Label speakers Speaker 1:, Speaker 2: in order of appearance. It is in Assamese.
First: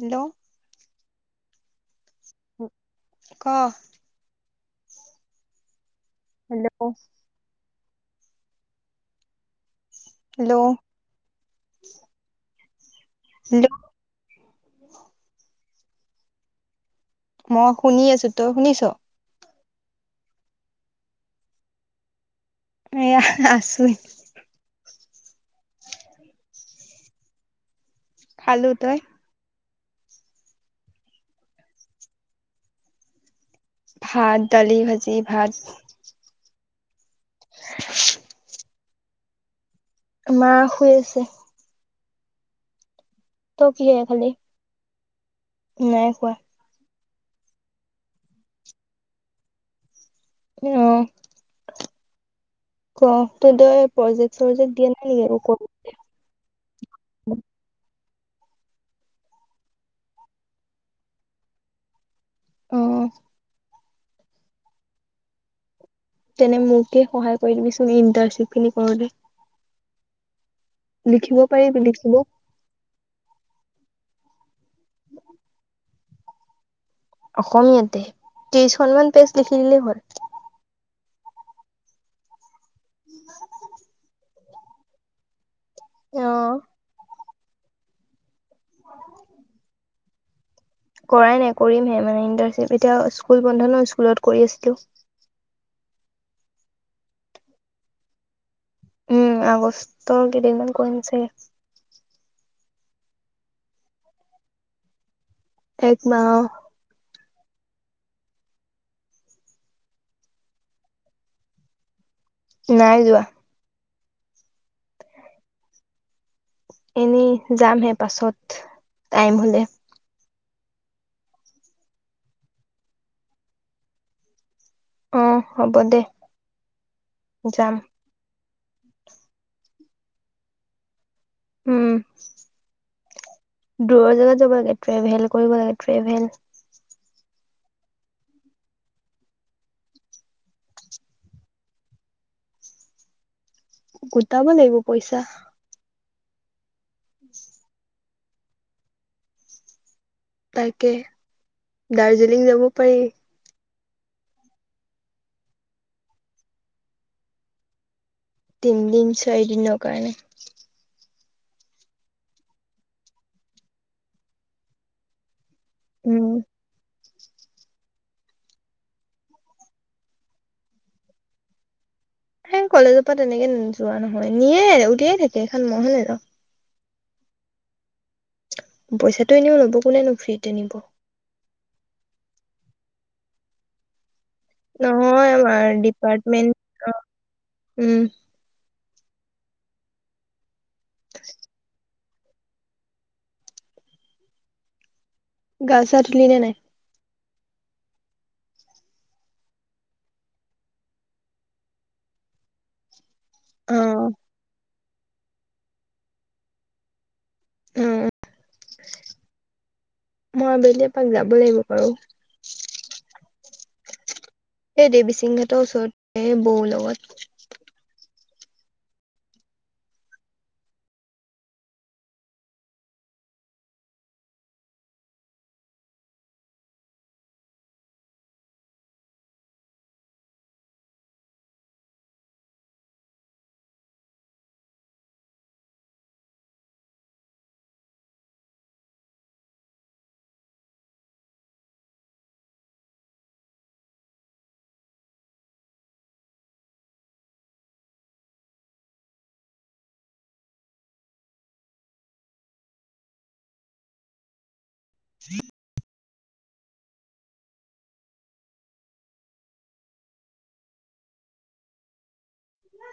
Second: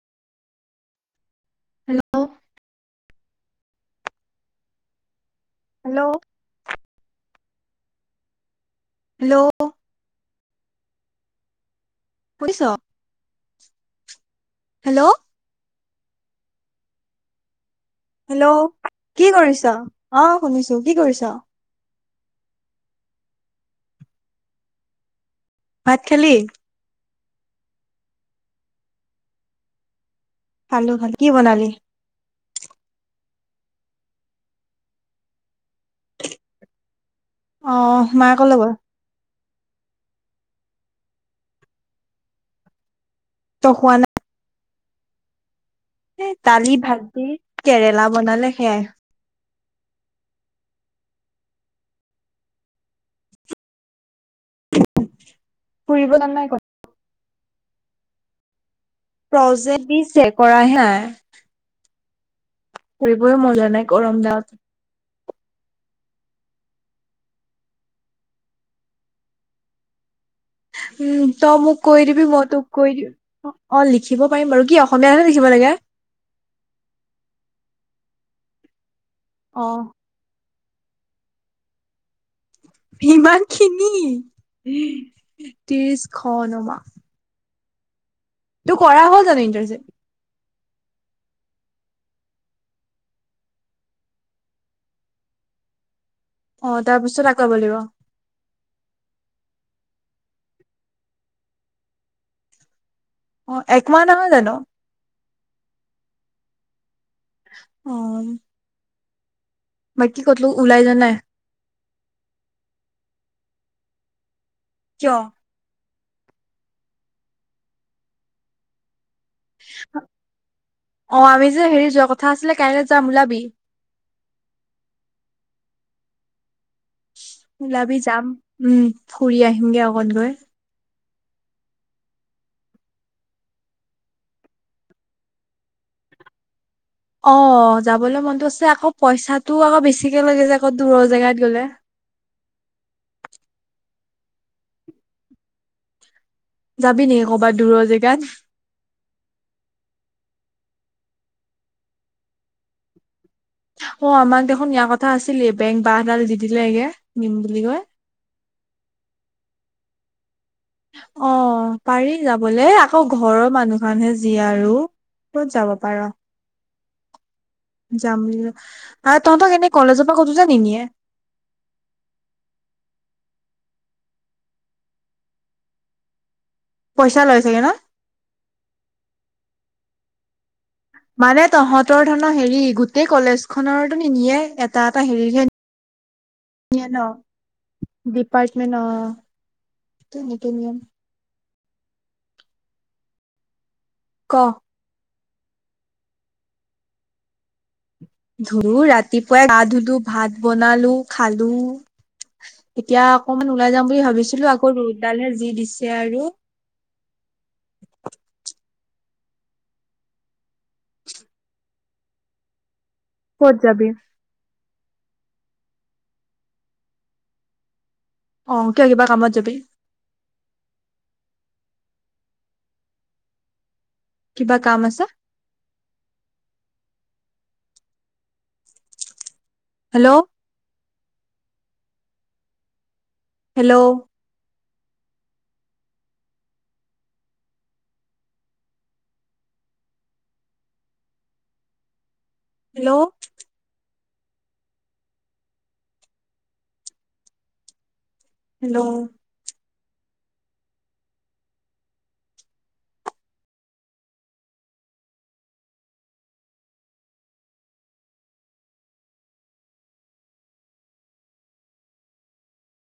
Speaker 1: হেল্ল'?
Speaker 2: হেল্ল'?
Speaker 1: ক?
Speaker 2: হেল্ল'?
Speaker 1: হেল্ল'?
Speaker 2: হেল্ল'?
Speaker 1: হেল্ল'?
Speaker 2: শুনিছ? হেল্ল'?
Speaker 1: মই শুনি আছো,
Speaker 2: হেল্ল'
Speaker 1: তই শুনিছ?
Speaker 2: কি কৰিছ? অ শুনিছো, কি কৰিছ?
Speaker 1: এয়া আছোই।
Speaker 2: ভাত খালি?
Speaker 1: খালো, তই?
Speaker 2: খালো খালো, কি বনালি?
Speaker 1: ভাত, দালি, ভাজি, ভাত।
Speaker 2: অ মা কলৈ গল?
Speaker 1: মা শুই আছে। তই
Speaker 2: খোৱা
Speaker 1: কিহেৰে
Speaker 2: নাই?
Speaker 1: খালি? নাই
Speaker 2: এ
Speaker 1: খোৱা।
Speaker 2: দালি, ভাজি, কেৰেলা বনালে সেয়াই।
Speaker 1: এ অ। ক তই ত প্ৰজেক্ট - চৰজেক্ট দিয়ে নেকি ক
Speaker 2: ফুৰিব জান নাই ক প্ৰজেক্ট দিছে, কৰা হে নাই।
Speaker 1: অ
Speaker 2: কৰিবই মন যোৱা নাই গৰম তাত।
Speaker 1: তেনে মোকে সহায় কৰি দিবিচোন ইণ্টাৰ্নশ্বিপখিনি কৰতে।
Speaker 2: উম,
Speaker 1: লিখিব
Speaker 2: তই মোক
Speaker 1: পাৰিবি
Speaker 2: কৈ
Speaker 1: লিখিব
Speaker 2: দিবি মই তোক কৈ দি অ লিখিব পাৰিম বাৰু কি অসমীয়াহে লিখিব লাগে?
Speaker 1: অসমীয়াতে, ত্ৰিশখনমান পেজ লিখি
Speaker 2: অ
Speaker 1: দিলেই হ'ল।
Speaker 2: ইমানখিনি,
Speaker 1: অ
Speaker 2: ত্ৰিশখন ৱা! তোৰ কৰা হ'ল জানো ইণ্টাৰনশ্বিপ।
Speaker 1: কৰাই নাই কৰিমহে মানে ইণ্টাৰশ্বিপ এতিয়া স্কুল বন্ধ ন স্কুলত কৰি আছিলো।
Speaker 2: অ তাৰ পিছত আকৌ কৰিব লাগিব।
Speaker 1: উম, আগষ্ট কেইদিনমান কৰিমছে।
Speaker 2: অ, একমাহ নহয় জানো?
Speaker 1: একমাহ অহ।
Speaker 2: অ। মই কি ক'তলো ওলাই যোৱা নাই?
Speaker 1: নাই যোৱা।
Speaker 2: কিয়?
Speaker 1: এনেই যামহে পাছত টাইম হ'লে।
Speaker 2: অঁ আমি যে হেৰি যোৱা কথা আছিলে কাইলৈ যাম ওলাবি।
Speaker 1: অঁ হ'ব দে। যাম
Speaker 2: ওলাবি যাম উমঁ ফুৰি আহিমগে অকন গৈ।
Speaker 1: উমঁ দূৰৰ জেগাত যাব লাগে ট্ৰেভেল কৰিব লাগে ট্ৰেভেল।
Speaker 2: অঁ যাবলৈ মনত আছে আকৌ পইচাটো আকৌ বেছিকে লাগে যে আকৌ দূৰৰ জেগাত গ'লে।
Speaker 1: গোটাব লাগিব পইচা।
Speaker 2: যাবি নেকি কৰ'বাত দূৰৰ জেগাত।
Speaker 1: তাকে দাৰ্জিলিং যাব পাৰি।
Speaker 2: অঁ আমাক দেখোন নিয়াৰ কথা আছিলে বেংক বাহডাল দি দিলে এগে নিম বুলি কয়।
Speaker 1: তিনিদিন চাৰি দিন নৰ কাৰনেই।
Speaker 2: অঁ পাৰি যাবলে আকৌ ঘৰৰ মানুহ খনহে যি আৰু ক'ত যাব পাৰি। পাৰ।
Speaker 1: উম
Speaker 2: যাম বুলো আৰু তহঁতক এনে কলেজৰ পৰা কোতোনে নিনীয়ে।
Speaker 1: সেই কলেজৰ পৰা তেনেকে যোৱা নহয় নিয়ে উলিয়ে থাকে এখন মই হে নেযাওঁ।
Speaker 2: পইচা লৈ চাগে ন।
Speaker 1: পইচাটো এনেও ল'ব, কোনেনো ফ্ৰীতে নিব।
Speaker 2: মানে তহঁতৰ ধৰণৰ হেৰি গোটেই কলেজ খনৰতো নিনিয়ে? এটা এটা হেৰি
Speaker 1: নহয়
Speaker 2: নিয়ে
Speaker 1: আমাৰ ডিপাৰ্টমেন্ট
Speaker 2: ন।
Speaker 1: উম
Speaker 2: দিপ- দিপাএপাৰ্টমেণ্ট অঁ তেনেকে নিয়ে।
Speaker 1: [unintelligible]
Speaker 2: ক।
Speaker 1: গা ছা ধুলি নে নাই?
Speaker 2: ধলো ৰাতিপুৱাই গা ধুলো ভাত বনালো খালো এতিয়া- অকমান ওলাই
Speaker 1: অ
Speaker 2: যম বুলি ভাবিছিলো আকৌ ৰৌদডালে যি দিছে আৰু।
Speaker 1: অঁ মই আবেলি এপাক যাব লাগিব বাৰু।
Speaker 2: ক'ত যাবি?
Speaker 1: এই দেৱীচিংঘাটৰ ওচৰত বৌ লগত।
Speaker 2: অঁ কিয় কিবা কামত যাবি। কিবা কাম আছে? হেলৌ! হেল্লৌ! হেলৌ! হেল্লৌ!
Speaker 1: যিচচ